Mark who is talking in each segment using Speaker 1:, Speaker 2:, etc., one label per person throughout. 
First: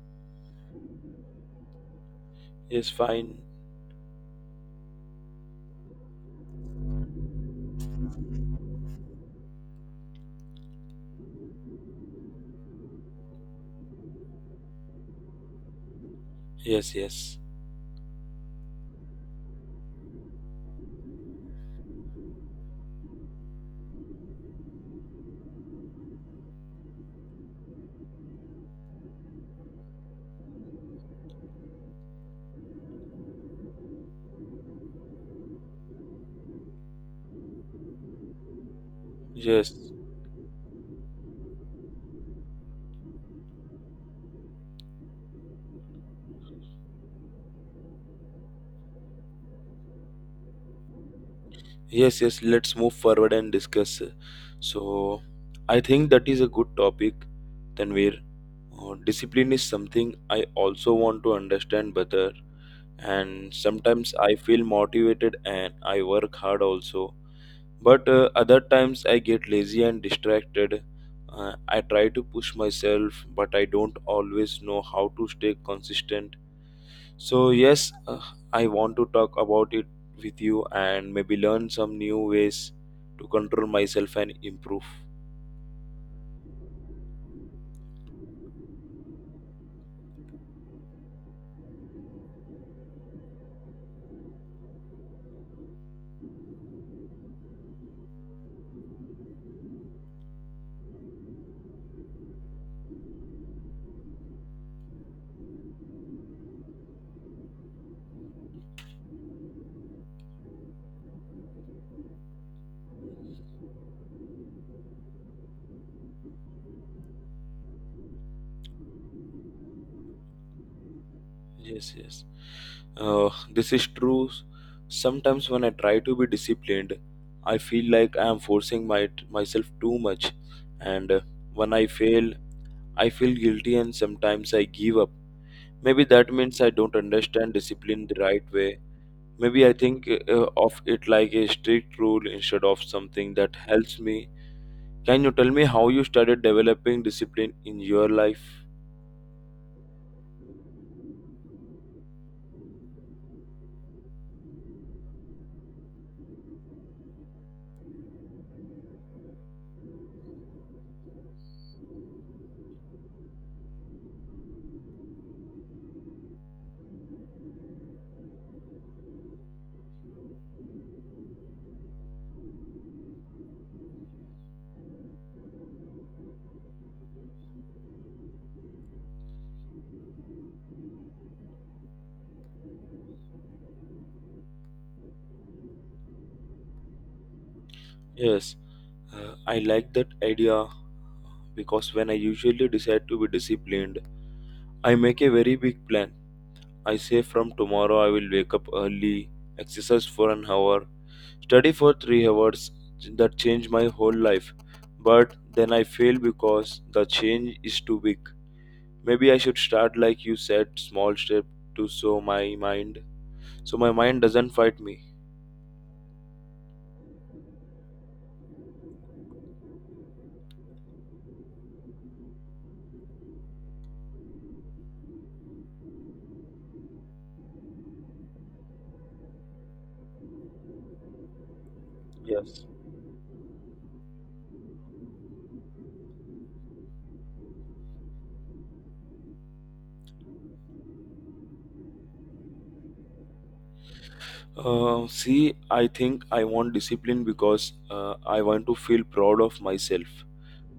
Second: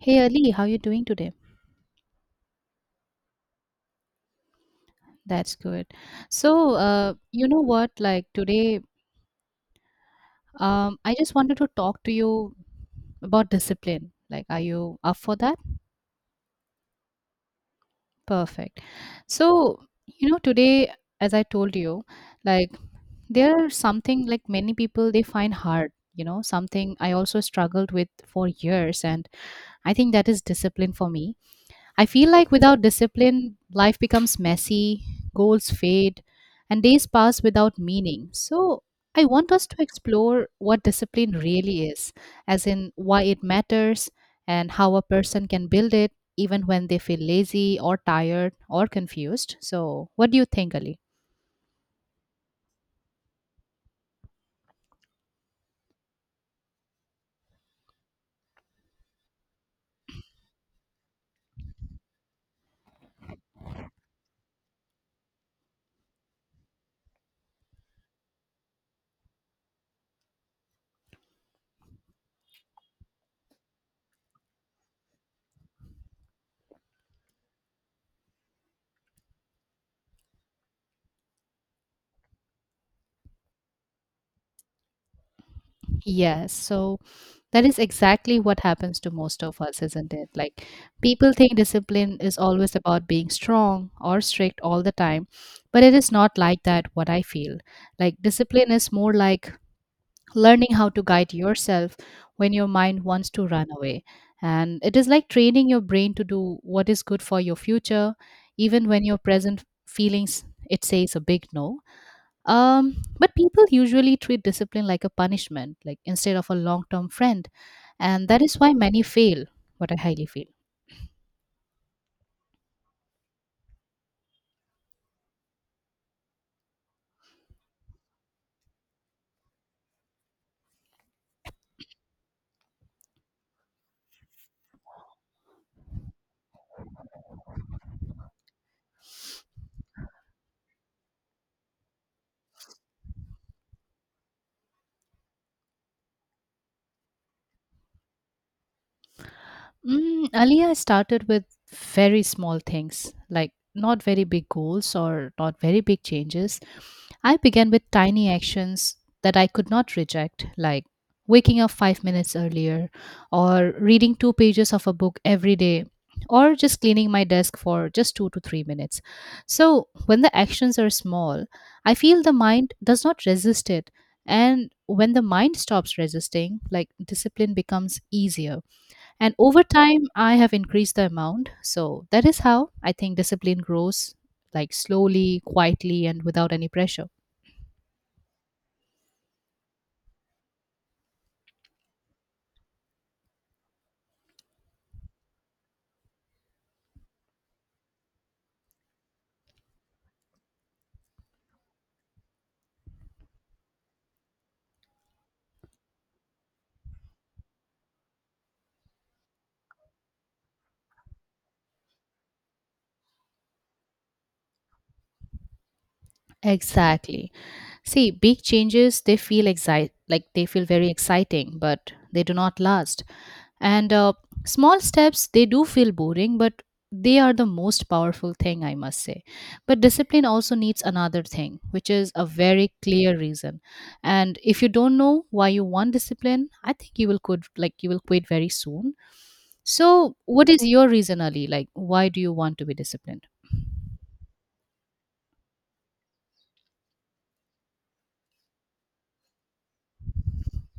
Speaker 1: Hey Ali, how you doing today?
Speaker 2: Yes, fine.
Speaker 1: That's good. So, you know what? Like today, I just wanted to talk to you about discipline. Like, are you up for that?
Speaker 2: Yes, yes,
Speaker 1: Perfect. So, today, as I told you, like there are something like many people they find hard. You know, something I also struggled with for years, and I think that is discipline for me. I feel like without discipline, life becomes messy, goals fade, and days pass without meaning. So, I want us
Speaker 2: yes,
Speaker 1: to explore what discipline really is, as in why it matters and how a person can build it even when they feel lazy or tired or confused. So, what do you think, Ali?
Speaker 2: yes, yes. Let's move forward and discuss. So, I think that is a good topic, Tanvir. Discipline is something I also want to understand better, and sometimes I feel motivated and I work hard also. But other times I get lazy and distracted. I try to push myself, but I don't always know how to stay consistent. So, yes, I want to talk about it with you and maybe learn some new ways to control myself and improve.
Speaker 1: Yes, so that is exactly what happens to most of us, isn't it? Like, people think discipline is always about being strong or strict all the time, but it is not like that, what I feel. Like, discipline is more like learning how to guide yourself when your mind wants to run away. And it is like training your brain to do what is good for your future, even when your present feelings it says a big no. But people usually treat discipline like a punishment, like instead of a long term friend. And that is why many fail, what I highly feel.
Speaker 2: Yes, yes. This is true. Sometimes when I try to be disciplined, I feel like I am forcing my myself too much, and when I fail, I feel guilty and sometimes I give up. Maybe that means I don't understand discipline the right way. Maybe I think of it like a strict rule instead of something that helps me. Can you tell me how you started developing discipline in your life?
Speaker 1: Earlier, I started with very small things, like not very big goals or not very big changes. I began with tiny actions that I could not reject, like waking up 5 minutes earlier, or reading two pages of a book every day, or just cleaning my desk for just 2 to 3 minutes. So, when the actions are small, I feel the mind does not resist it. And when the mind stops resisting, like discipline becomes easier. And over time, I have increased the amount. So that is how I think discipline grows like slowly, quietly, and without any pressure.
Speaker 2: Yes, I like that idea because when I usually decide to be disciplined, I make a very big plan. I say from tomorrow I will wake up early, exercise for an hour, study for 3 hours. That changed my whole life. But then I fail because the change is too big. Maybe I should start like you said small step to so my mind doesn't fight me.
Speaker 1: Exactly. See, big changes, they feel like they feel very exciting, but they do not last. And small steps, they do feel boring, but they are the most powerful thing, I must say. But discipline also needs another thing, which is a
Speaker 2: Yes.
Speaker 1: very clear reason. And if you don't know why you want discipline, I think you will quit, like you will quit very soon. So, what is your reason, Ali? Like, why do you want to be disciplined?
Speaker 2: See, I think I want discipline because I want to feel proud of myself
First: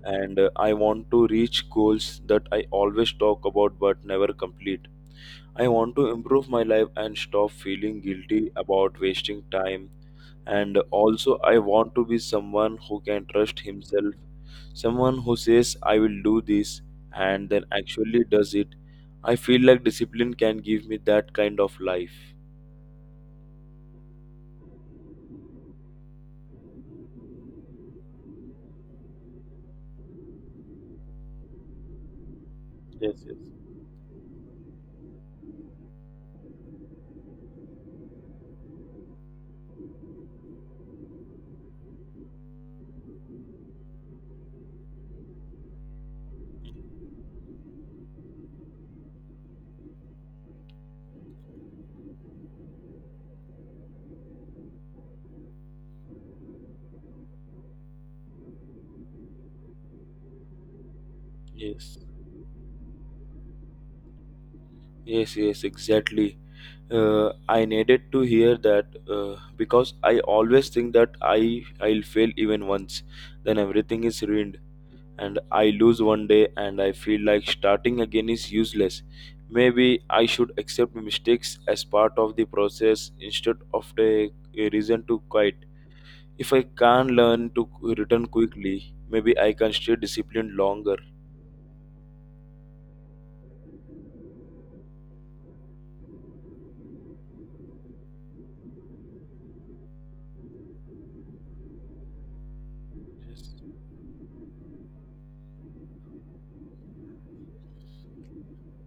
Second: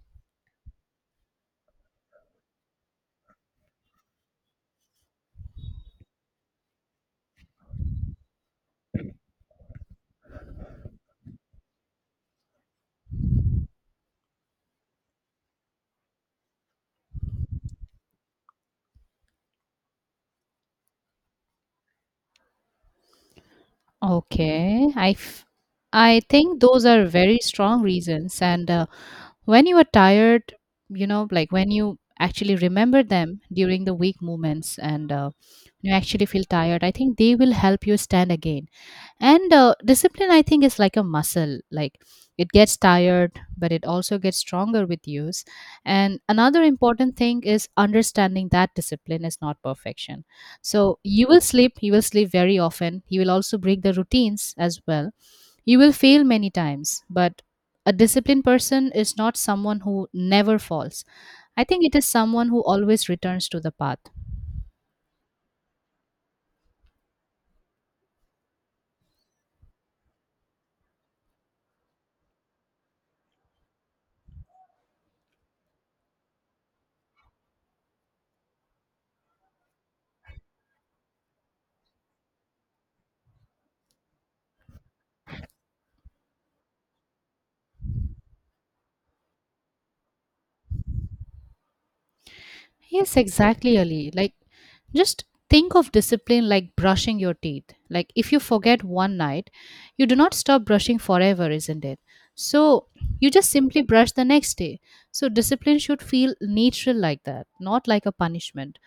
Speaker 2: and I want to reach goals that I always talk about but never complete. I want to improve my life and stop feeling guilty about wasting time. And also, I want to be someone who can trust himself, someone who says, I will do this, and then actually does it. I feel like discipline can give me that kind of life.
Speaker 1: Okay, I think those are very strong reasons, and when you are tired, you know, like when you actually remember
Speaker 2: Yes, yes.
Speaker 1: them during the weak moments and you actually feel tired, I think they will help you stand again. And discipline, I think, is like a muscle. Like, it gets tired, but it also gets stronger with use. And another important thing is understanding that discipline is not perfection. So you will sleep very often, you will also break the routines as well. You will fail many times, but a disciplined person is not someone who never falls. I think it
Speaker 2: Yes,
Speaker 1: is someone who always returns to the path.
Speaker 2: yes, yes, exactly. I needed to hear that because I always think that I'll fail even once, then everything is ruined, and I lose one day, and I feel like starting again is useless. Maybe I should accept mistakes as part of the process instead of the a reason to quit. If I can't learn to return quickly, maybe I can stay disciplined longer.
Speaker 1: Yes, exactly, Ali. Like, just think of discipline like brushing your teeth. Like, if you forget one night, you do not stop brushing forever, isn't it? So, you just simply brush the next day. So, discipline should feel natural like that, not like a punishment,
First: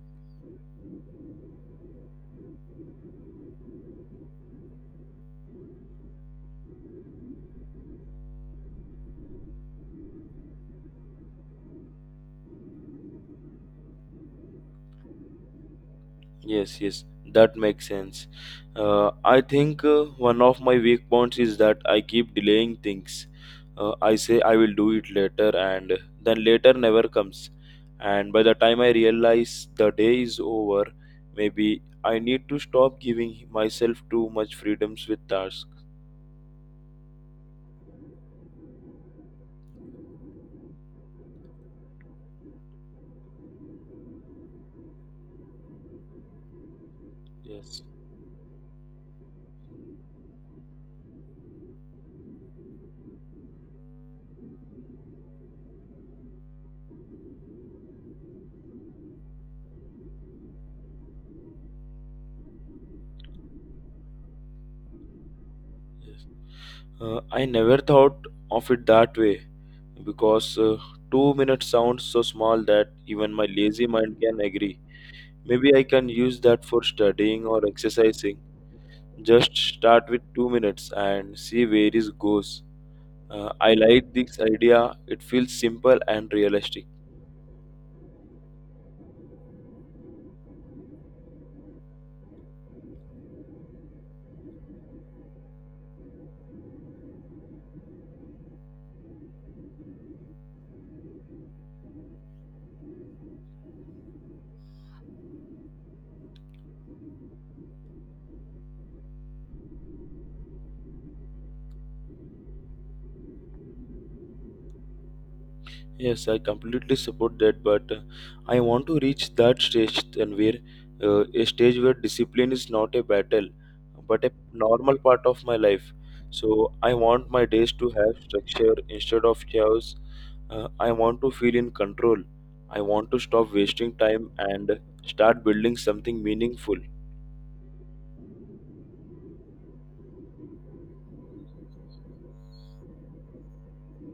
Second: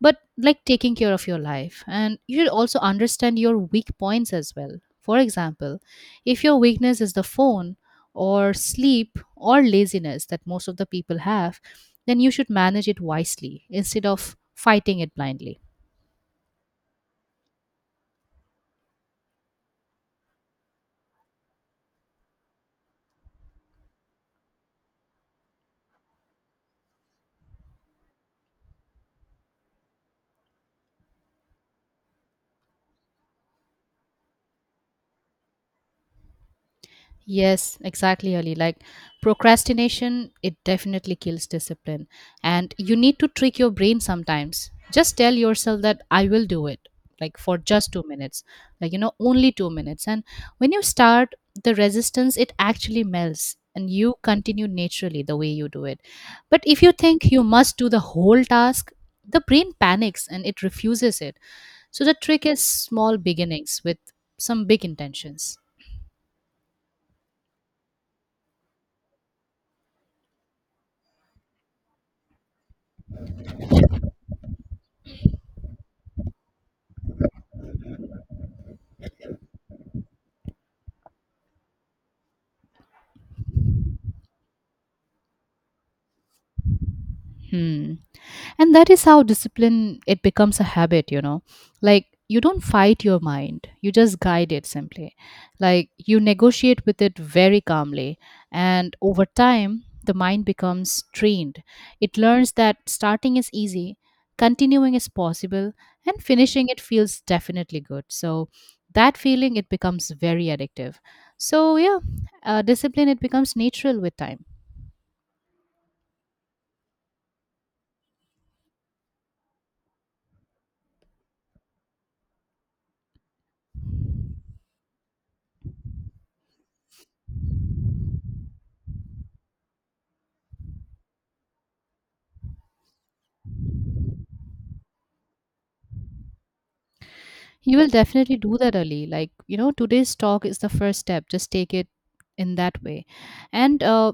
Speaker 1: but like taking care of your life. And you should also understand your weak points as well. For example, if your weakness is the phone, or sleep, or laziness that most of the people have, then you should manage it wisely instead of fighting it blindly.
Speaker 2: Yes, yes, that makes sense. I think one of my weak points is that I keep delaying things. I say I will do it later, and then later never comes. And by the time I realize the day is over, maybe I need to stop giving myself too much freedoms with tasks.
Speaker 1: Yes, exactly, Ali. Like, procrastination, it definitely kills discipline. And you need to trick your brain sometimes. Just tell yourself that I will do it, like for
Speaker 2: Yes,
Speaker 1: just 2 minutes, like, only 2 minutes. And when you start, the resistance, it actually melts and you continue naturally the way you do it. But if you think you must do the whole task, the brain panics and it refuses it. So the trick is small beginnings with some big intentions.
Speaker 2: yes. I never thought of it that way because 2 minutes sounds so small that even my lazy mind can agree. Maybe I can use that for studying or exercising. Just start with 2 minutes and see where it goes. I like this idea. It feels simple and realistic.
Speaker 1: Hmm. And that is how discipline it becomes a habit. Like, you don't fight your mind, you just guide it simply. Like, you negotiate with it very calmly and over time the mind becomes trained. It learns that starting is easy, continuing is possible and finishing it feels definitely good. So that feeling it becomes very addictive. So yeah, discipline it becomes natural with time.
Speaker 2: Yes, I completely support that, but I want to reach that stage then where a stage where discipline is not a battle, but a normal part of my life. So I want my days to have structure instead of chaos. I want to feel in control. I want to stop wasting time and start building something meaningful.
Speaker 1: You will definitely do that, Ali. Like, today's talk is the first step. Just take it in that way. And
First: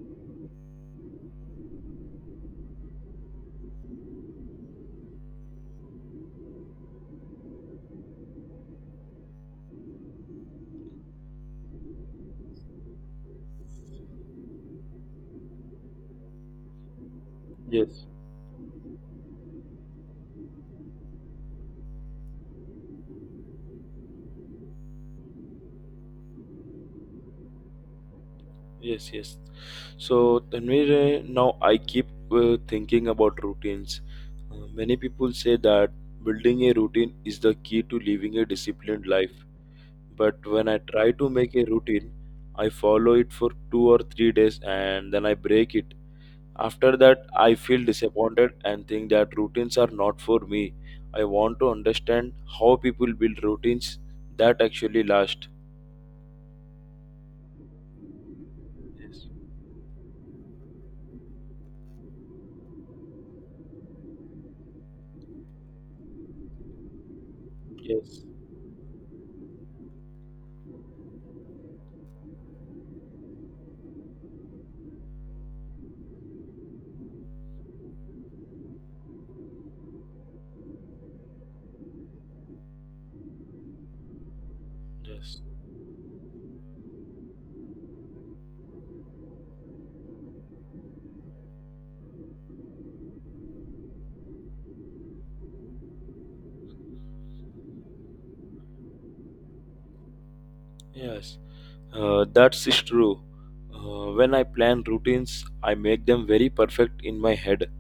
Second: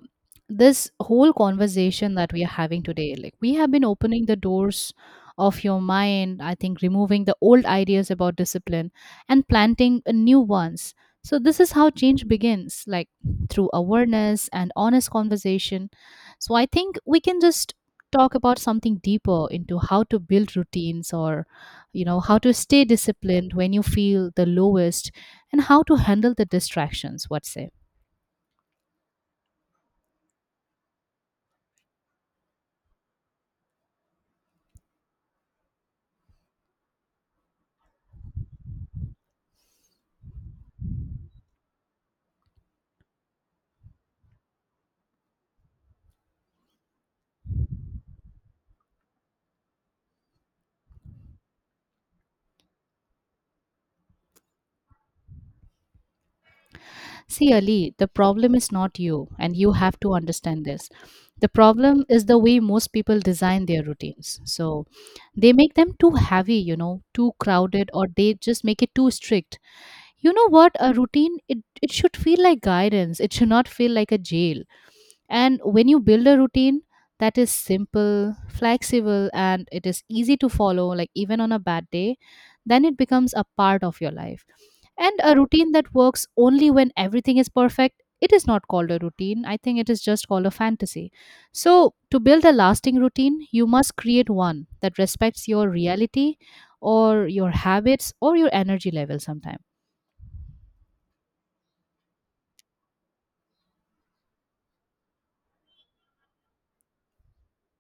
Speaker 1: this whole conversation that we are having today, like, we have been opening the doors of your mind, I think, removing the old ideas about discipline and planting a new ones. So, this is how change begins, like through awareness and honest conversation. So, I think we can just
Speaker 2: Yes.
Speaker 1: talk about something deeper into how to build routines or how to stay disciplined when you feel the lowest, and how to handle the distractions, what's it?
Speaker 2: Yes, yes. So, Tanvir, now I keep thinking about routines. Many people say that building a routine is the key to living a disciplined life. But when I try to make a routine, I follow it for 2 or 3 days and then I break it. After that, I feel disappointed and think that routines are not for me. I want to understand how people build routines that actually last.
Speaker 1: See, Ali, the problem is not
Speaker 2: Yes,
Speaker 1: you, and you have to understand this. The problem is the way most people design their routines. So they make them too heavy, too crowded, or
Speaker 2: yes,
Speaker 1: they just make it too strict. You know what? A routine, it should feel like guidance, it should not feel like a jail. And when you build a routine that is simple, flexible, and it is easy to follow, like even on a bad day, then it becomes a part of your life. And a
Speaker 2: yes.
Speaker 1: routine that works only when everything is perfect, it is not called a routine. I think it is just called a fantasy. So, to build a lasting routine, you must create one that respects your reality or your habits or your energy level sometimes.
Speaker 2: Yes. That's is true. When I plan routines, I make them very perfect in my head.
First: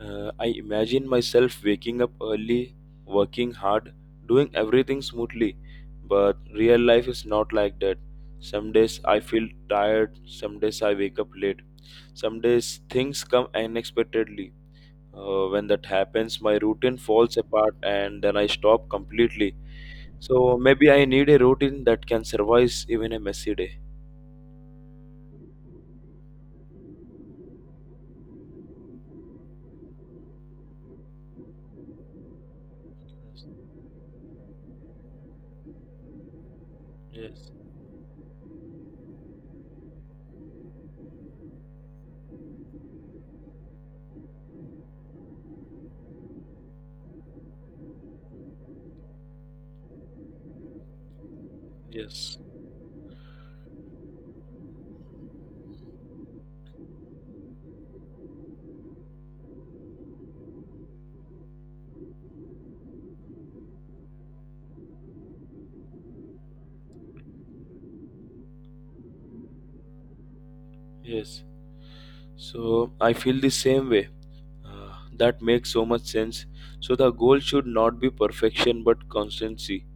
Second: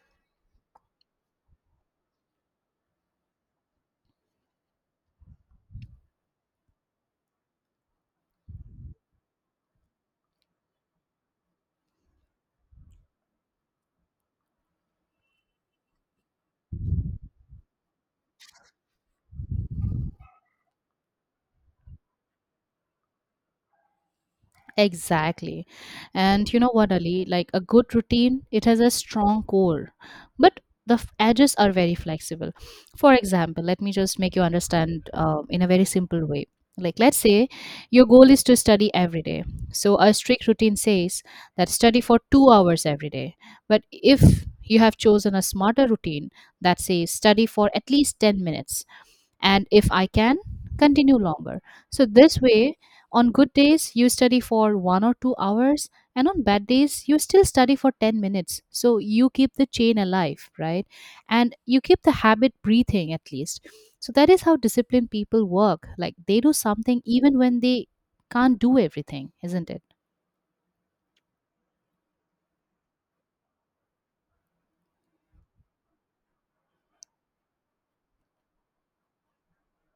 Speaker 2: I imagine myself waking up early, working hard, doing everything smoothly. But real life is not like that. Some days I feel tired, some days I wake up late, some days things come unexpectedly. When that happens, my routine falls apart and then I stop completely. So maybe I need a routine that can survive even a messy day.
Speaker 1: Exactly. And you know what, Ali? Like a good routine, it has a strong core, but the edges are very flexible. For example, let me just make you understand in a very simple way. Like, let's say
Speaker 2: Yes.
Speaker 1: your goal is to study every day. So, a strict routine says that study for 2 hours every day. But if you have chosen a smarter routine that says study for at least 10 minutes, and if I can, continue longer. So,
Speaker 2: Yes,
Speaker 1: this way, on good days, you study for 1 or 2 hours, and on bad days, you still study for 10 minutes. So you keep the chain alive, right? And you keep the habit breathing at least. So that is how disciplined people work. Like they do something even when they can't do everything, isn't it?
Speaker 2: yes. So I feel the same way. That makes so much sense. So the goal should not be perfection but constancy.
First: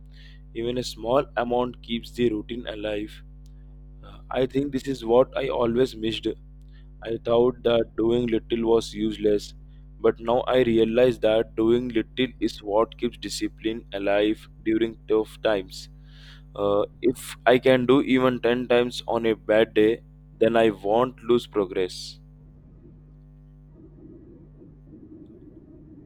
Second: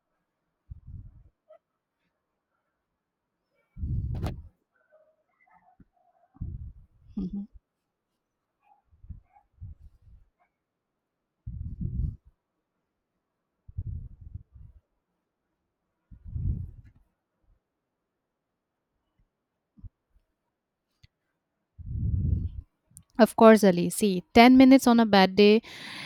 Speaker 2: Even a small amount keeps the routine alive. I think this is what I always missed. I
Speaker 1: Mhm.
Speaker 2: thought that doing little was useless, but now I realize that doing little is what keeps discipline alive during tough times. If I can do even 10 times on a bad day, then I won't lose progress.
Speaker 1: Of course, Ali. See, 10 minutes on a bad day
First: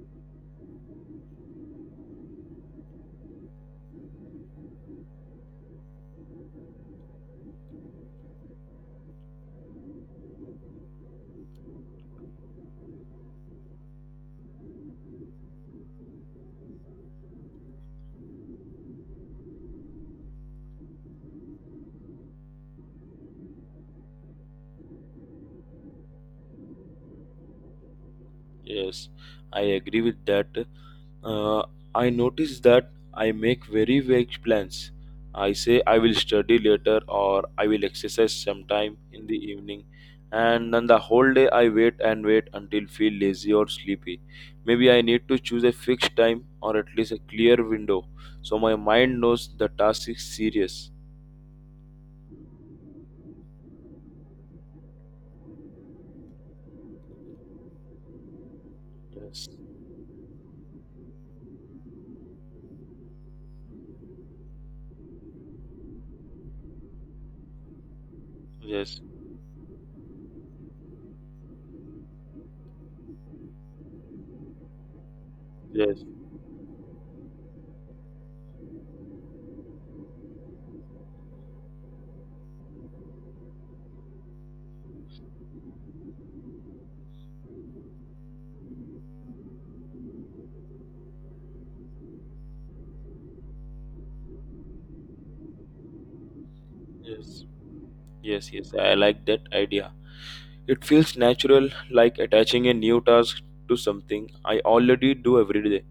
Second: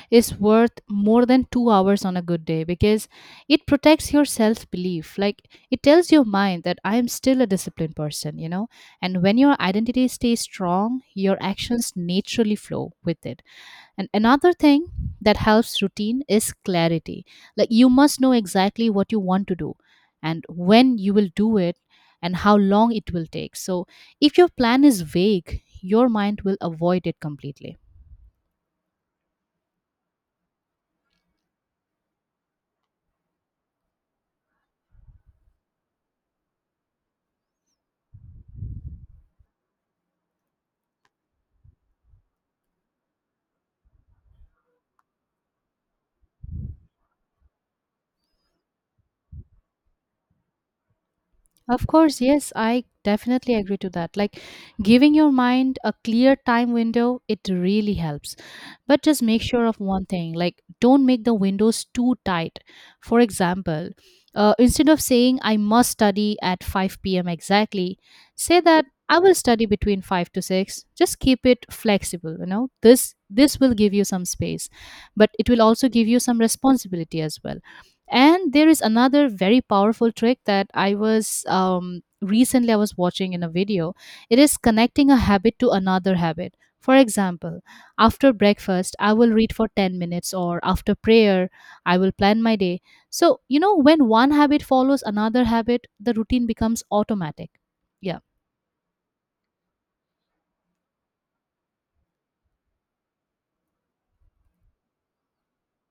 Speaker 1: is worth more than 2 hours on a good day because it protects your self belief. Like, it tells your mind that I am still a disciplined person. And when your identity stays strong, your actions naturally flow with it. And another thing that helps routine is clarity. Like, you must know exactly what you want to do and when you will do it and how long it will take. So if your plan is vague, your mind will avoid it completely.
Speaker 2: Yes, I agree with that. Uh, I notice that I make very vague plans. I say I will study later or I will exercise sometime in the evening, and then the whole day I wait and wait until feel lazy or sleepy. Maybe I need to choose a fixed time or at least a clear window so my mind knows the task is serious.
Speaker 1: Of course, yes, I definitely agree to that. Like, giving your mind a clear time window, it really helps. But just make
Speaker 2: Yes,
Speaker 1: sure of one thing, like don't make the windows too tight. For example, instead of saying I must study at 5 p.m. exactly, say that
Speaker 2: yes,
Speaker 1: I will study between 5 to 6. Just keep it flexible. This will give you some space, but it will also
Speaker 2: yes,
Speaker 1: give you some responsibility as well. And there is another very powerful trick that I was recently I was watching in a video. It is connecting a habit to another habit. For example, after breakfast, I will read for 10 minutes, or after prayer, I will plan my day. So, when one habit follows another habit, the routine becomes
Speaker 2: yes,
Speaker 1: automatic. Yeah,
Speaker 2: yes, yes. I like that idea. It feels natural, like attaching a new task to something I already do every day.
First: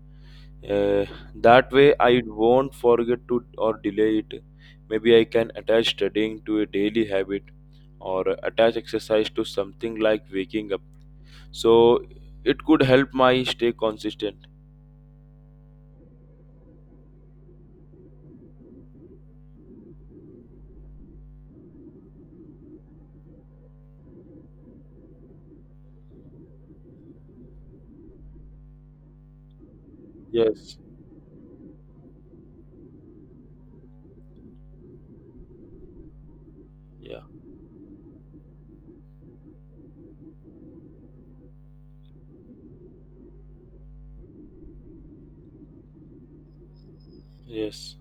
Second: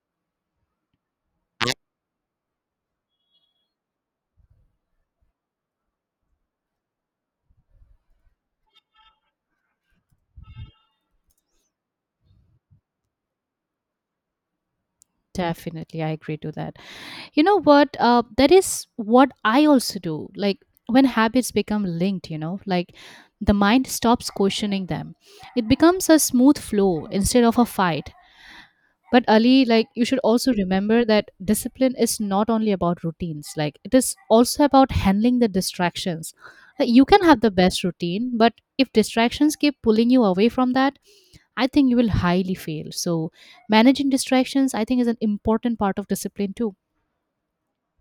Speaker 2: Uh, that way, I won't forget to or delay it. Maybe I can attach studying to a daily habit or attach exercise to something like waking up. So it could help my stay consistent.
Speaker 1: definitely. I agree to that. You know what? That is what I also do. Like when habits become linked, like the mind stops questioning them. It becomes a smooth flow instead of a fight. But Ali, like you should also
Speaker 2: Yes,
Speaker 1: remember that discipline is not only about routines. Like it is also about handling the distractions. Like, you
Speaker 2: yeah,
Speaker 1: can have the best routine, but if distractions keep pulling you away from that, I think you will highly fail. So managing distractions, I think, is an important part of discipline too.
Speaker 2: yes.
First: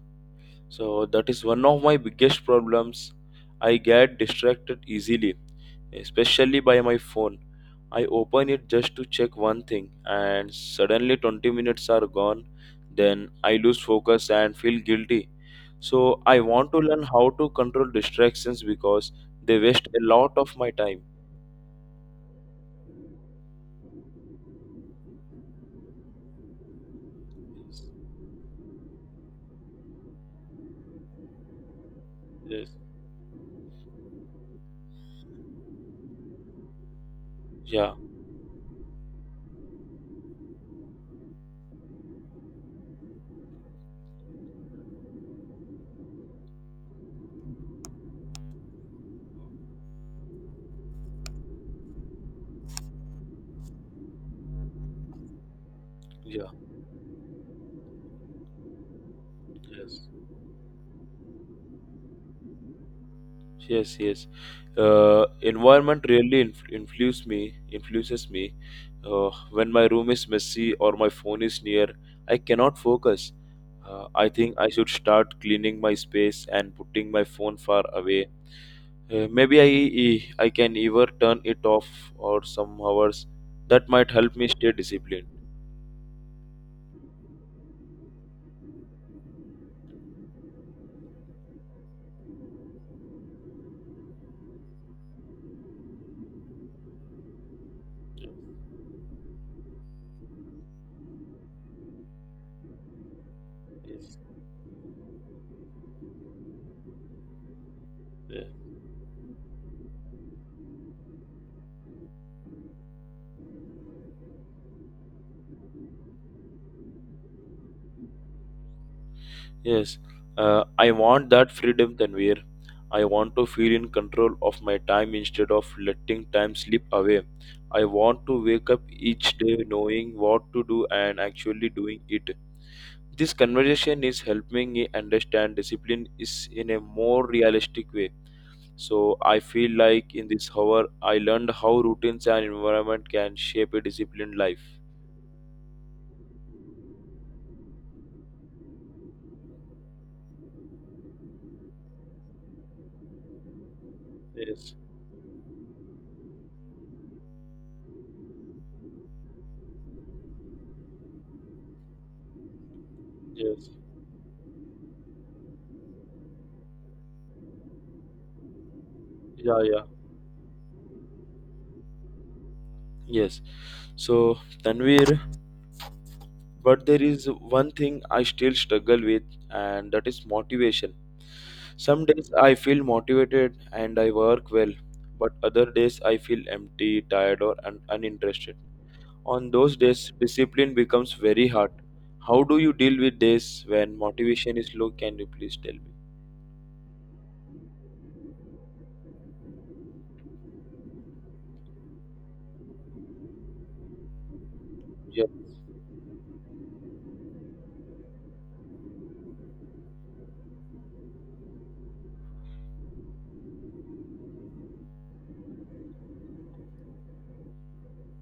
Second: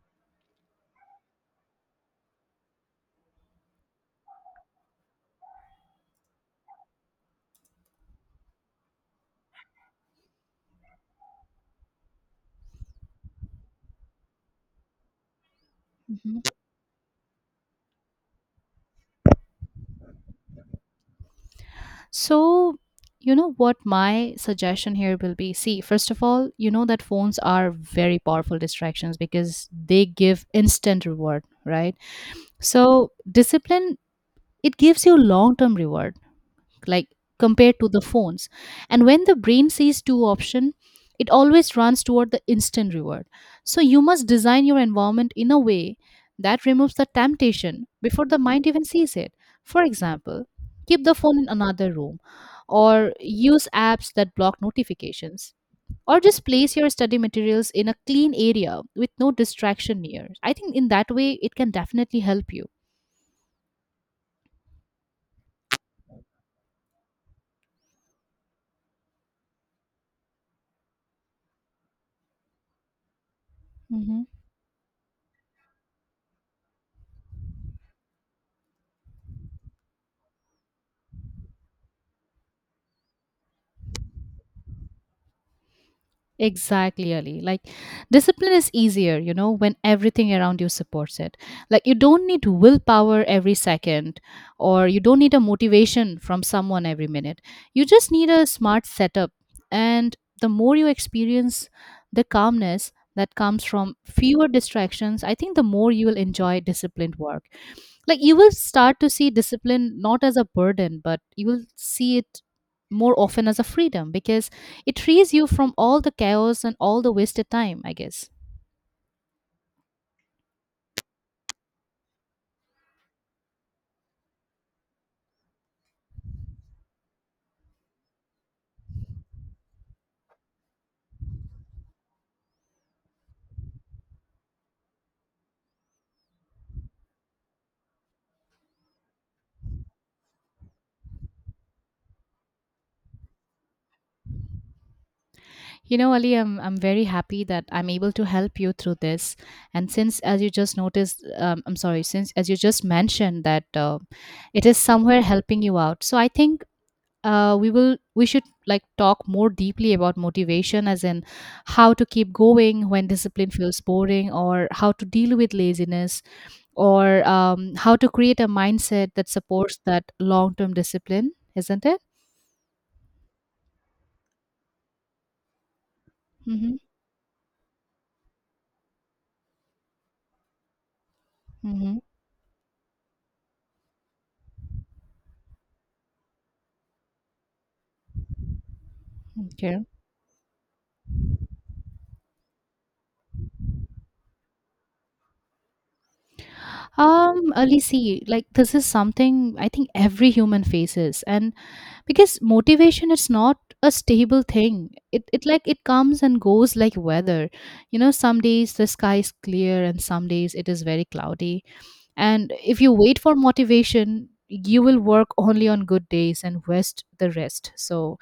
Speaker 2: So that is one of my biggest problems. I get distracted easily, especially by my phone. I open it just to check one thing, and suddenly 20 minutes are gone. Then I lose focus and feel guilty. So I
Speaker 1: Mm-hmm.
Speaker 2: want to learn how to control distractions because they waste a lot of my time.
Speaker 1: So, you know what my suggestion here will be? See, first of all, you know that phones are very powerful distractions because they give instant reward, right?
Speaker 2: Yes.
Speaker 1: So, discipline, it gives you long term reward like compared to
Speaker 2: Yeah.
Speaker 1: the phones, and when the brain sees two option it always runs toward the instant reward. So you must design your environment in a way that removes the temptation before the mind even sees it. For example, keep the phone in another room, or use apps that block notifications, or just
Speaker 2: Yeah.
Speaker 1: place your study materials in a clean area with no distraction
Speaker 2: Yes.
Speaker 1: near. I think in that way it can definitely help you.
Speaker 2: Yes. Yes. Environment really influences me. When my room is messy or my phone is near, I cannot focus.
Speaker 1: Mhm.
Speaker 2: I think I should start cleaning my space and putting my phone far away. Maybe I can either turn it off or some hours. That might help me stay disciplined.
Speaker 1: Exactly, Ali. Like, discipline is easier, you know, when everything around you supports it. Like, you don't need willpower every second, or you don't need a motivation from someone every minute. You just need a smart setup. And the more you experience the calmness that comes from fewer distractions, I think the more you will enjoy disciplined work. Like, you
Speaker 2: Yes.
Speaker 1: will start to see discipline not as a burden, but you will see it more often as a freedom, because it frees you from all the chaos and all the wasted time, I guess.
Speaker 2: Yes, I want that freedom, Tanvir. I want to feel in control of my time instead of letting time slip away. I want to wake up each day knowing what to do and actually doing it. This conversation is helping me understand discipline is in a more realistic way. So I feel like in this hour I learned how routines and environment can shape a disciplined life.
Speaker 1: You know, Ali, I'm very happy that I'm able to help you through this. And since, as you just noticed, I'm sorry, since, as you just mentioned, that it
Speaker 2: Yes,
Speaker 1: is somewhere helping you out. So I think we should like talk more deeply about motivation, as in how to keep going when discipline
Speaker 2: yes,
Speaker 1: feels boring, or how to deal with laziness, or how to create a mindset that
Speaker 2: yeah,
Speaker 1: supports
Speaker 2: yeah,
Speaker 1: that long term discipline, isn't it?
Speaker 2: yes. So, Tanvir,
Speaker 1: Mhm.
Speaker 2: but there is one thing I still struggle with, and that is motivation.
Speaker 1: Mhm.
Speaker 2: Some days I feel motivated and I work well, but other days I feel empty, tired, or uninterested. On those
Speaker 1: Okay.
Speaker 2: days, discipline becomes very hard. How do you deal with this when motivation is low? Can you please tell me?
Speaker 1: Alisi, like this is something I think every human faces, and because motivation is not a stable thing. It
Speaker 2: Yeah,
Speaker 1: it like it comes and goes like weather. You know, some days the sky is clear and some days it is very cloudy. And if you wait for motivation, you will work only on good days and waste the rest. So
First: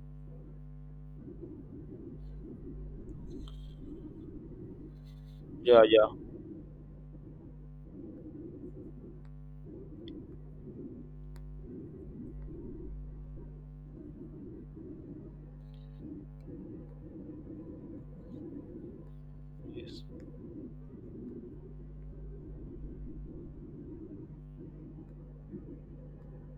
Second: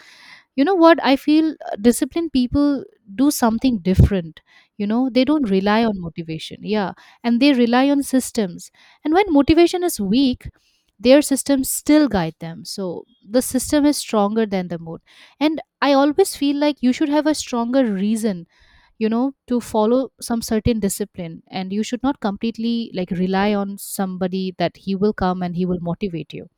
Speaker 1: you know what I feel, disciplined people do something different. You know, they don't
Speaker 2: yeah,
Speaker 1: rely on
Speaker 2: yeah.
Speaker 1: motivation, yeah, and they rely on systems. And when motivation is weak, their systems still guide them. So the system is stronger than the mood. And I always feel like you should have a stronger reason, you know, to follow
Speaker 2: Yes,
Speaker 1: some certain discipline, and you should not completely like rely on somebody that he will come and he will motivate you.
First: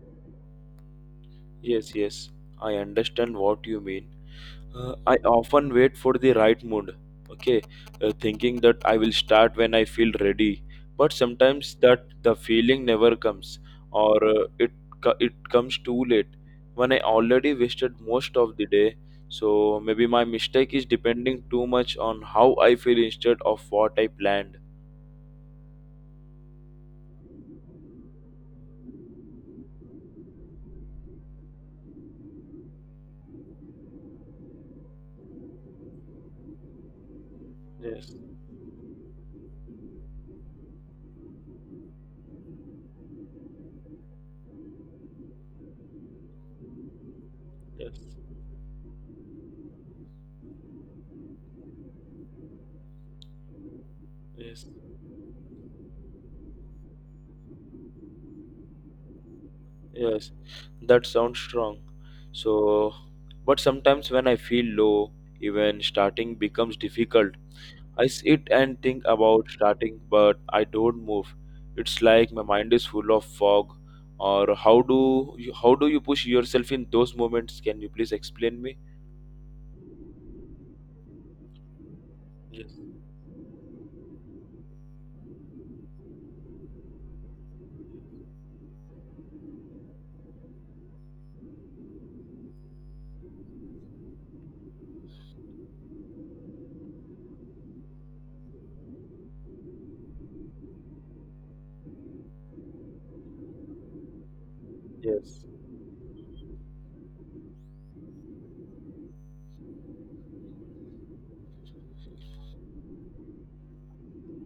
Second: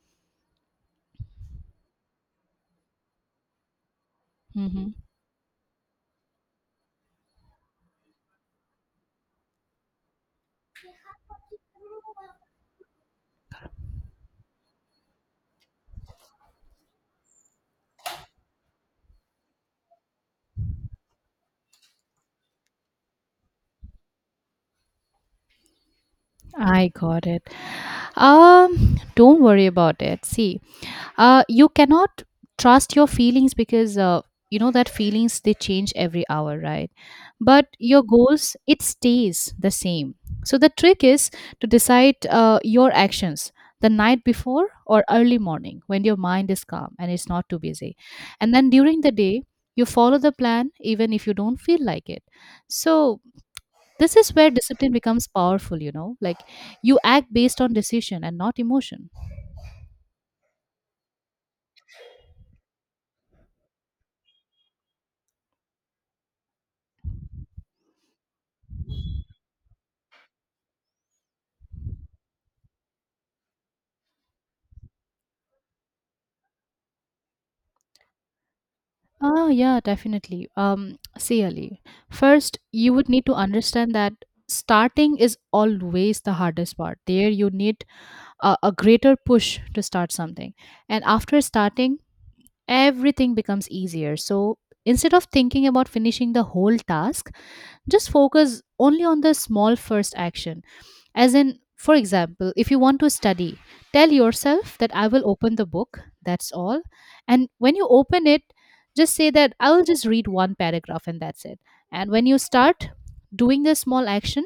Speaker 2: yes, yes. I understand what you mean.
Speaker 1: Hmm.
Speaker 2: I often wait for the right mood, okay, thinking that I will start when I feel ready. But sometimes that the feeling never comes, or it comes too late when I already wasted most of the day. So maybe my mistake is depending too much on how I feel instead of what I planned.
Speaker 1: I got it. Don't worry about it. See, you cannot trust your feelings, because you know that feelings they change every hour, right? But your
Speaker 2: Yes,
Speaker 1: goals it stays the same. So the trick is to decide your actions the night before or early morning when your mind is calm and it's not too
Speaker 2: yes,
Speaker 1: busy, and then during the day you follow the plan even if you don't feel like it. So this is where
Speaker 2: yes,
Speaker 1: discipline becomes powerful, you know, like you act based on decision and not emotion.
Speaker 2: yes. That sounds strong. So, but sometimes when I feel low, even starting becomes difficult. I sit and think about starting, but I don't move. It's like my mind is full of fog. Or how do you push yourself in those moments? Can you please explain me?
Speaker 1: Ah, yeah, definitely. See, Ali, first,
Speaker 2: Yes.
Speaker 1: you would need to understand that starting is always the hardest part. There, you need a greater push to start something. And after starting, everything becomes easier. So instead of thinking about finishing the whole task, just focus only on the small first action. As in, for example, if you want to study, tell yourself that I will
Speaker 2: Yes.
Speaker 1: open the book, that's all. And when you open it, just say that I will just read one paragraph and that's it. And when you start doing this small action,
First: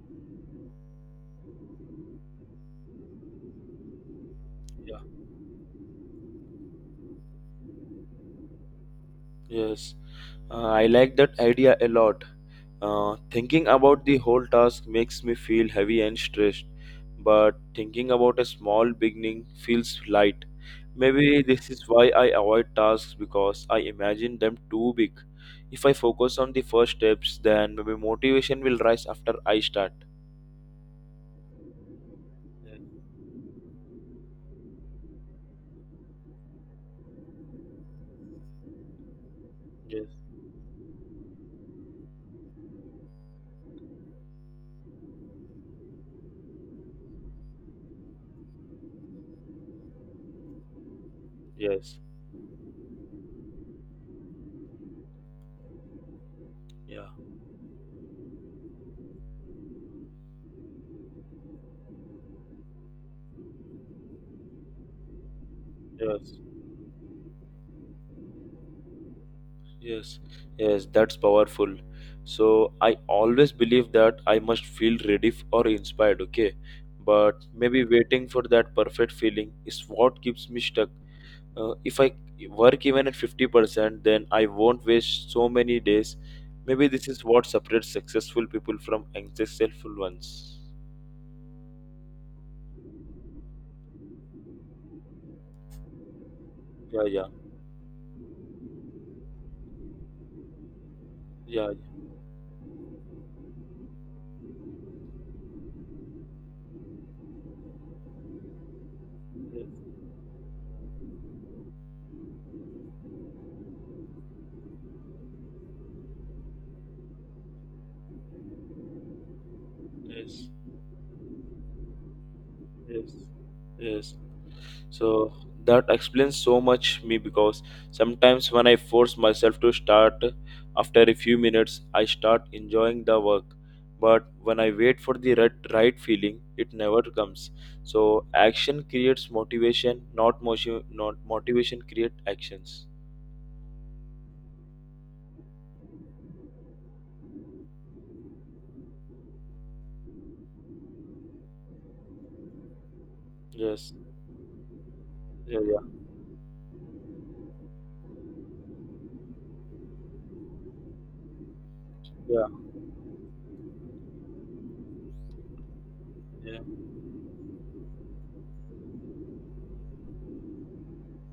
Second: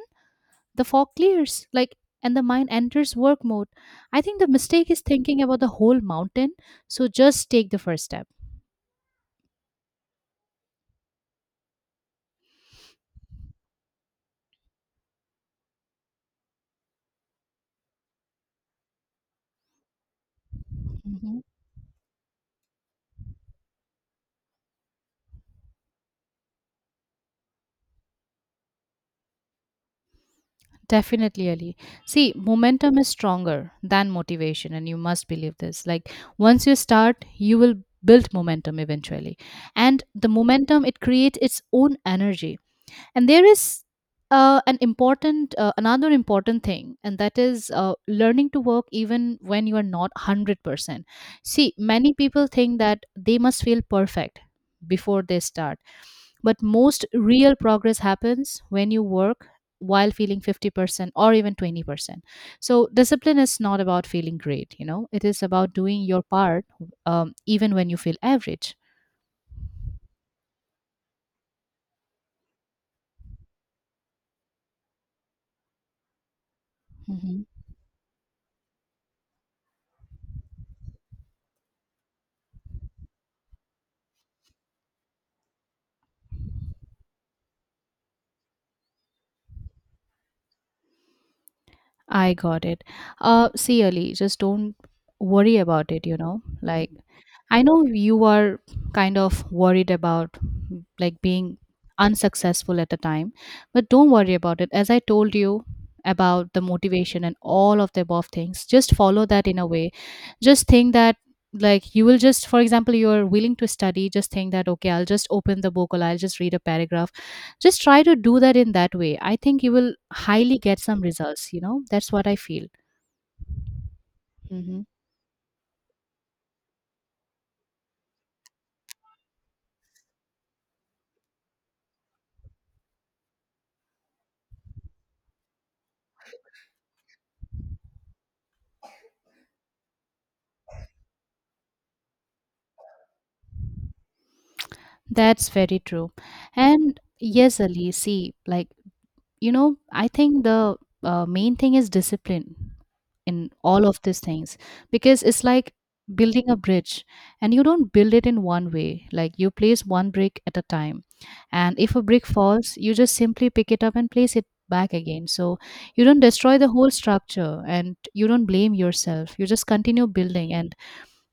Speaker 1: the fog clears, like, and the mind enters work mode. I think the mistake
Speaker 2: Yeah.
Speaker 1: is thinking about the whole mountain, so just take the first step.
Speaker 2: Yes, I like that idea a lot. Thinking about the whole task makes me feel heavy and stressed, but thinking about a small beginning feels light.
Speaker 1: Mhm.
Speaker 2: Maybe this is why I avoid tasks because I imagine them too big. If I focus on the first steps, then maybe motivation will rise after I start.
Speaker 1: Definitely, Ali. See, momentum is stronger than motivation, and you must believe this. Like, once you start, you will build momentum eventually. And
Speaker 2: Yes,
Speaker 1: the momentum, it creates its own energy, and there is an important another important thing, and that is learning to work even when you are not 100%. See,
Speaker 2: yes,
Speaker 1: many people think that they must feel perfect before they start, but most
Speaker 2: yeah,
Speaker 1: real progress happens when you work while feeling 50% or even 20%. So discipline is not about feeling great, you know. It is about doing your
Speaker 2: yes.
Speaker 1: part, even when you feel average.
Speaker 2: Yes, yes, that's powerful. So I always believe that I must feel ready or inspired, okay?
Speaker 1: Mm-hmm.
Speaker 2: But maybe waiting for that perfect feeling is what keeps me stuck. If I work even at 50%, then I won't waste so many days. Maybe this is what separates successful people from unsuccessful ones.
Speaker 1: I got it. See, Ali, just don't worry about it, you know. Like,
Speaker 2: Yeah, yeah,
Speaker 1: I know you are kind of worried about like being
Speaker 2: yeah,
Speaker 1: unsuccessful at the time, but don't worry about it. As I told you about the motivation and all of the above things, just follow that in
Speaker 2: yeah.
Speaker 1: a way. Just think that like you will just, for example, you're willing to study, just think that, okay, I'll just open the book, or I'll just read a paragraph. Just try to do that. In that way, I think you will
Speaker 2: Yes,
Speaker 1: highly get some results, you know. That's what I feel.
Speaker 2: yes, yes. Yes.
Speaker 1: Hmm.
Speaker 2: So that explains so much me because sometimes when I force myself to start after a few minutes I start enjoying the work, but when I wait for the right, right feeling it never comes. So action creates motivation, not motivation create actions.
Speaker 1: That's very true. And yes, Ali, see, like, you know, I think the main thing is discipline in all
Speaker 2: Yes,
Speaker 1: of these things, because it's
Speaker 2: yeah,
Speaker 1: like
Speaker 2: yeah,
Speaker 1: building a bridge, and you don't build it in one way. Like, you place one brick at a time, and if a brick
Speaker 2: yeah,
Speaker 1: falls you just simply pick it up and place it back again. So you don't destroy
Speaker 2: yeah,
Speaker 1: the whole structure and you don't blame yourself. You just continue building. And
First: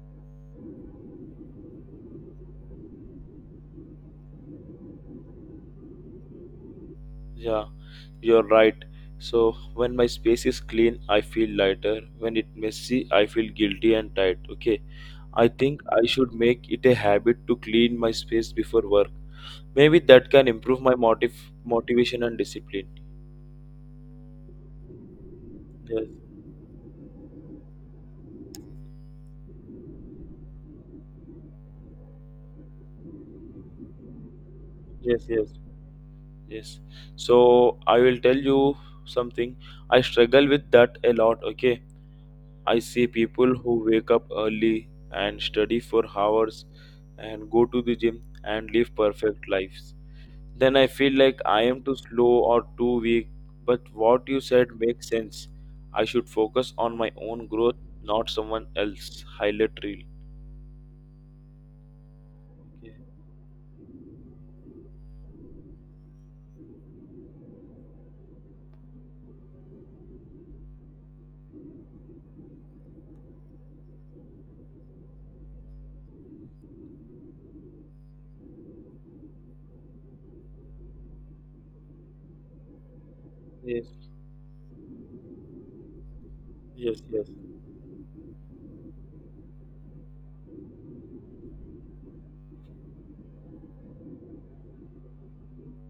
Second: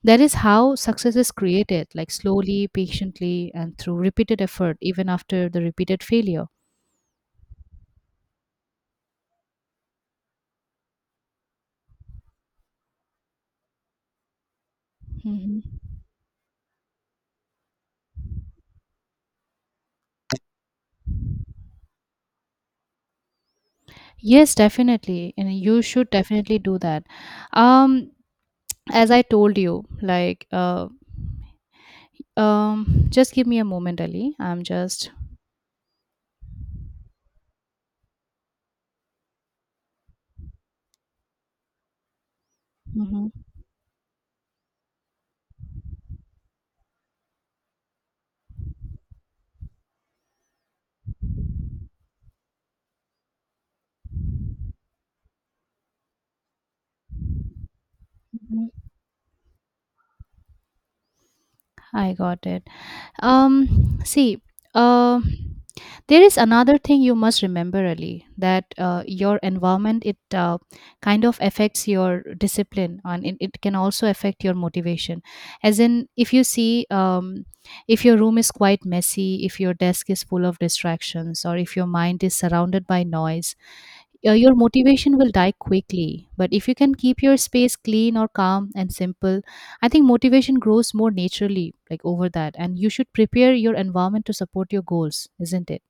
Speaker 1: that is how success is created, like slowly, patiently, and through repeated effort, even after the repeated failure.
Speaker 2: yeah. You're right. So when my space is clean I feel lighter, when it messy I feel guilty and tight, okay. I
Speaker 1: Mhm.
Speaker 2: think I should make it a habit to clean my space before work. Maybe that can improve my motivation and discipline.
Speaker 1: Yes, definitely. And you
Speaker 2: Yes,
Speaker 1: should definitely do that. Um, as I told you, like, just give me a moment, Ali. I'm just.
Speaker 2: yes, yes, yes. So I will tell you something. I struggle with that a lot, okay? I see
Speaker 1: Mhm,
Speaker 2: people who wake up early and study for hours and go to the gym and live perfect lives. Then I feel like I am too slow or too weak. But what you said makes sense. I should focus on my own growth, not someone
Speaker 1: mhm.
Speaker 2: else's highlight reel.
Speaker 1: I got it. See, uh, there is another thing you must remember, Ali, that your environment it kind of affects your discipline, and it can also affect your motivation. As in, if you see, if your room is quite messy, if your desk is full of distractions, or if your mind is surrounded by noise,
Speaker 2: Yes,
Speaker 1: your motivation will die quickly. But if you can
Speaker 2: yes,
Speaker 1: keep
Speaker 2: yes,
Speaker 1: your space clean or calm and simple, I think motivation grows more naturally, like over that. And you should prepare your environment to support your goals, isn't it?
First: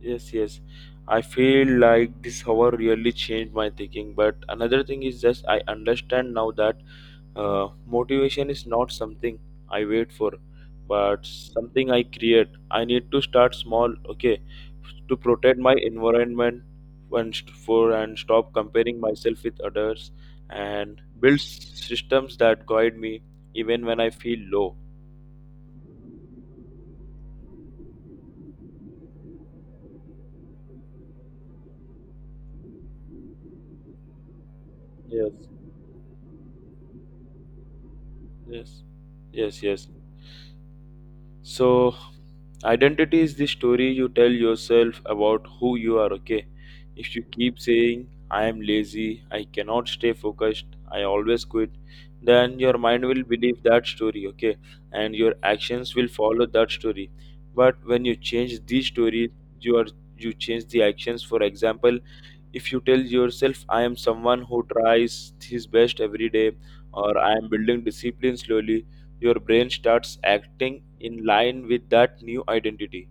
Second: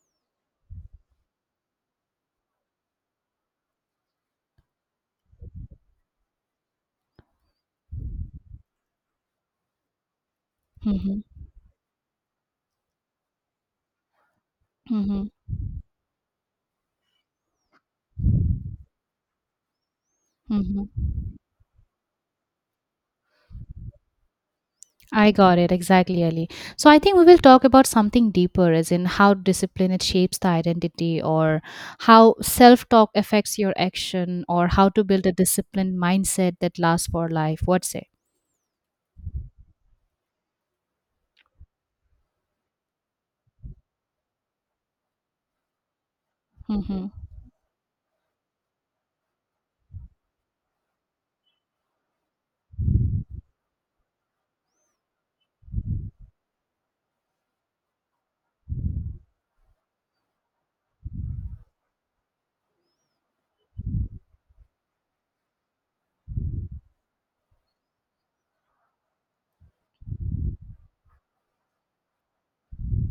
Speaker 2: yes, yes. I feel like this hour really changed my thinking. But another thing is just I understand now that motivation is not something I wait for,
Speaker 1: Mm-hmm.
Speaker 2: but something I create. I need to start small, okay, to
Speaker 1: Mm-hmm.
Speaker 2: protect my environment and st- for and stop comparing myself with others and
Speaker 1: Mm-hmm.
Speaker 2: build systems that guide me even when I feel low.
Speaker 1: I got it exactly, Ali. So I think we will talk about something deeper, as in how discipline it shapes the identity, or how self-talk affects your action, or how to build a
Speaker 2: Yes,
Speaker 1: disciplined mindset that lasts for life. What say?
Speaker 2: yes, yes, yes. So, identity is the story you tell yourself about who you are, okay? If you keep saying, I am lazy, I cannot stay focused, I always quit, then your mind will believe that story, okay? And your actions will follow that story. But when you change these stories, you are you change the actions. For example, if you tell yourself I am someone who tries his best every day or I am building discipline slowly, your brain starts acting in line with that new identity.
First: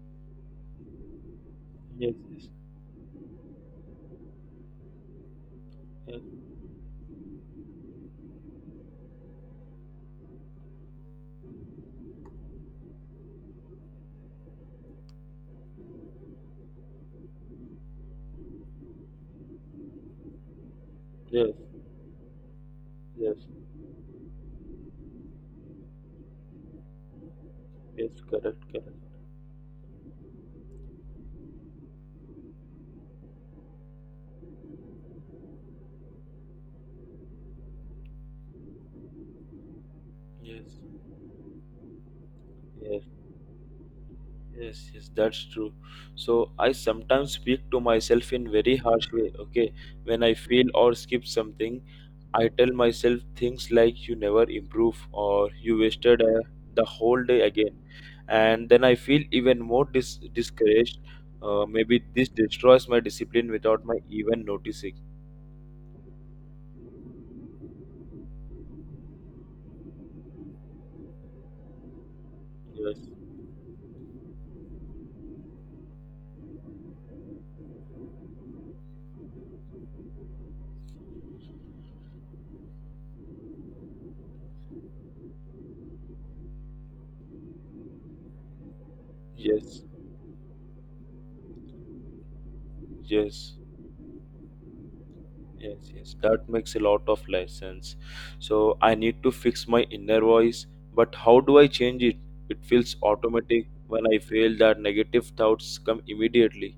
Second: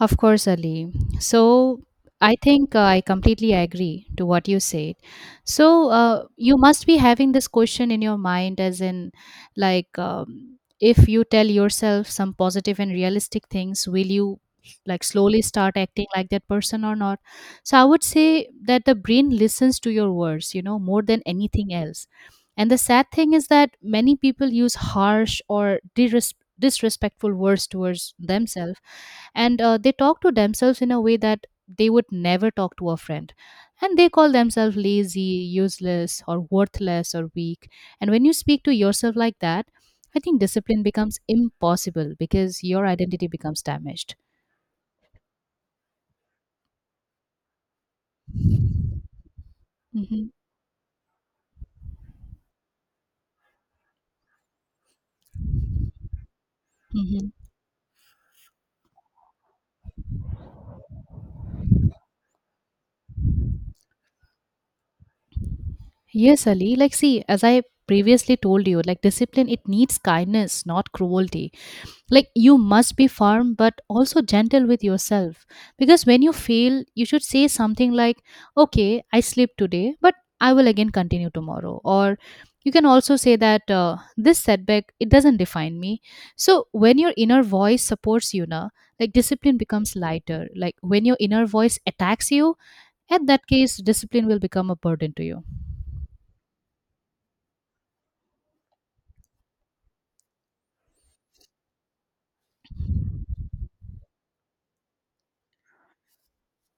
Speaker 1: Of course, Ali. So
Speaker 2: Yes,
Speaker 1: I think I completely agree to what you said. So
Speaker 2: yes,
Speaker 1: you must be having this question in your mind, as in, like, if you tell yourself some positive and realistic things, will you like slowly start acting like that person or not? So I would say that the brain listens to your words, you know, more than
Speaker 2: yes,
Speaker 1: anything else. And the sad thing
Speaker 2: yes,
Speaker 1: is that many people use harsh or disrespectful words towards
Speaker 2: yes, correct,
Speaker 1: themselves,
Speaker 2: correct.
Speaker 1: and they talk to themselves in a way that they would never talk to a friend. And they call themselves lazy, useless, or worthless, or weak. And when you speak to yourself like that, I think
Speaker 2: Yes.
Speaker 1: discipline becomes impossible because your
Speaker 2: Yes,
Speaker 1: identity becomes damaged.
Speaker 2: yes, yes, that's true. So I sometimes speak to myself in very harsh way, okay. When
Speaker 1: Hmm.
Speaker 2: I fail or skip something, I tell myself things like you never improve or you wasted the whole
Speaker 1: Hmm.
Speaker 2: day again, and then I feel even more discouraged. Maybe this destroys my discipline without my even noticing.
Speaker 1: Yes, Ali. Like, see, as I previously told you, like discipline, it needs kindness, not cruelty. Like, you must
Speaker 2: Yes,
Speaker 1: be firm but also gentle with yourself. Because when you fail you should say something like, okay, I sleep today but I will again continue tomorrow, or you can also say that, this setback it doesn't define me. So when your inner voice supports you now, like discipline
Speaker 2: yes,
Speaker 1: becomes lighter. Like, when your inner voice attacks you, at that
Speaker 2: yes,
Speaker 1: case discipline will become a burden to you.
Speaker 2: yes, yes. That makes a lot of life sense. So I need to fix my inner voice, but how do I change it? It feels automatic when I feel that negative thoughts come immediately.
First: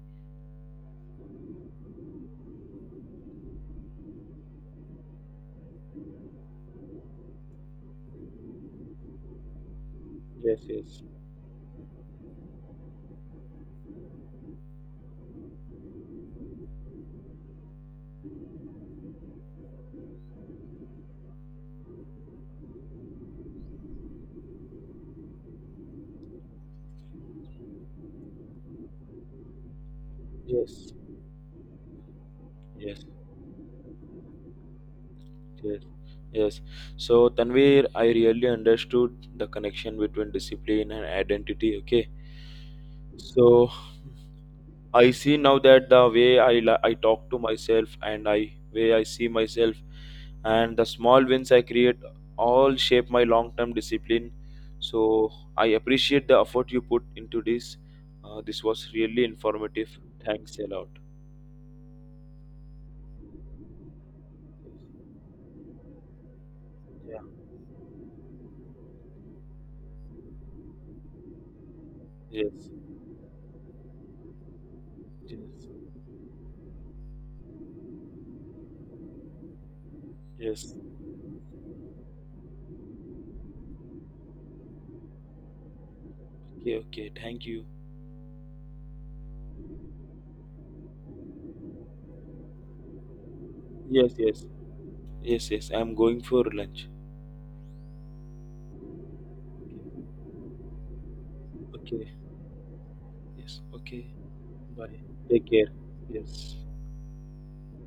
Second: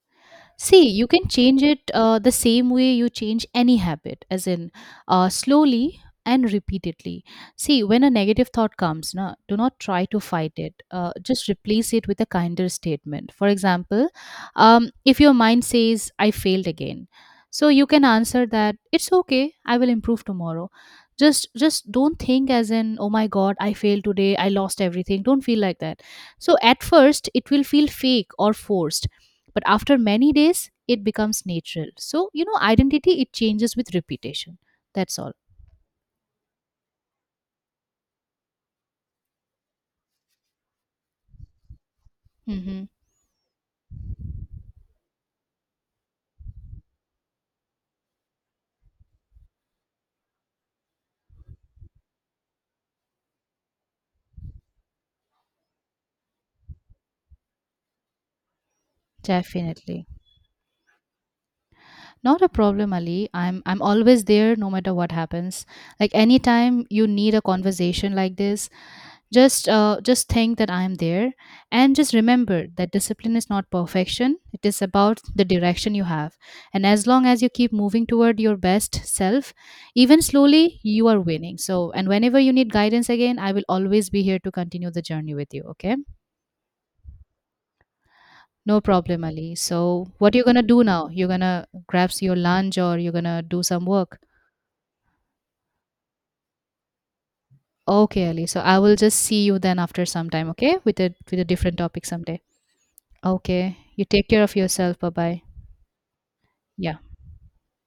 Speaker 1: See, you can change it the same way you change any habit, as in slowly and repeatedly. See, when a negative thought comes, na, do not try to fight
Speaker 2: Yes,
Speaker 1: it.
Speaker 2: yes,
Speaker 1: Just replace it with a kinder statement. For example, if your mind says, I failed again, so you can answer that, it's okay, I will improve tomorrow. Just don't think as in, oh my god, I failed today, I lost everything. Don't feel like that. So at first, it will feel fake or forced, but after many days
Speaker 2: yes,
Speaker 1: it becomes natural. So you know,
Speaker 2: yes,
Speaker 1: identity it changes with repetition. That's all.
Speaker 2: yes. Yes. So, Tanvir, I really understood the connection between discipline and identity. Okay.
Speaker 1: Mm-hmm.
Speaker 2: So I see now that the way I talk to myself and I way I see myself and the small wins I create all shape my long term discipline. So I appreciate the effort you put into this. This was really informative.
Speaker 1: Definitely.
Speaker 2: Thanks a lot.
Speaker 1: Not a problem, Ali. I'm always there no matter what happens. Like, anytime you
Speaker 2: Yeah.
Speaker 1: need a conversation like this, just think that I am there. And just remember
Speaker 2: Yes.
Speaker 1: that discipline is not perfection, it is about
Speaker 2: Yes.
Speaker 1: the direction you have. And as long as you keep moving toward your best self, even
Speaker 2: Yes.
Speaker 1: slowly, you are winning. So, and whenever you need guidance again, I will always be here to continue the journey with you, okay?
Speaker 2: Okay. Okay. Thank you.
Speaker 1: No problem, Ali. So what you're gonna do now? You're gonna grab your lunch or you're gonna do some
Speaker 2: Yes.
Speaker 1: work?
Speaker 2: Yes. Yes. Yes. I'm going for lunch.
Speaker 1: Okay, Ali, so I will just see you then after some time, okay, with a different topic
Speaker 2: Okay.
Speaker 1: someday.
Speaker 2: Yes.
Speaker 1: Okay, you
Speaker 2: Okay.
Speaker 1: take care of yourself.
Speaker 2: Bye.
Speaker 1: Bye bye.
Speaker 2: Take care. Yes.
Speaker 1: Yeah.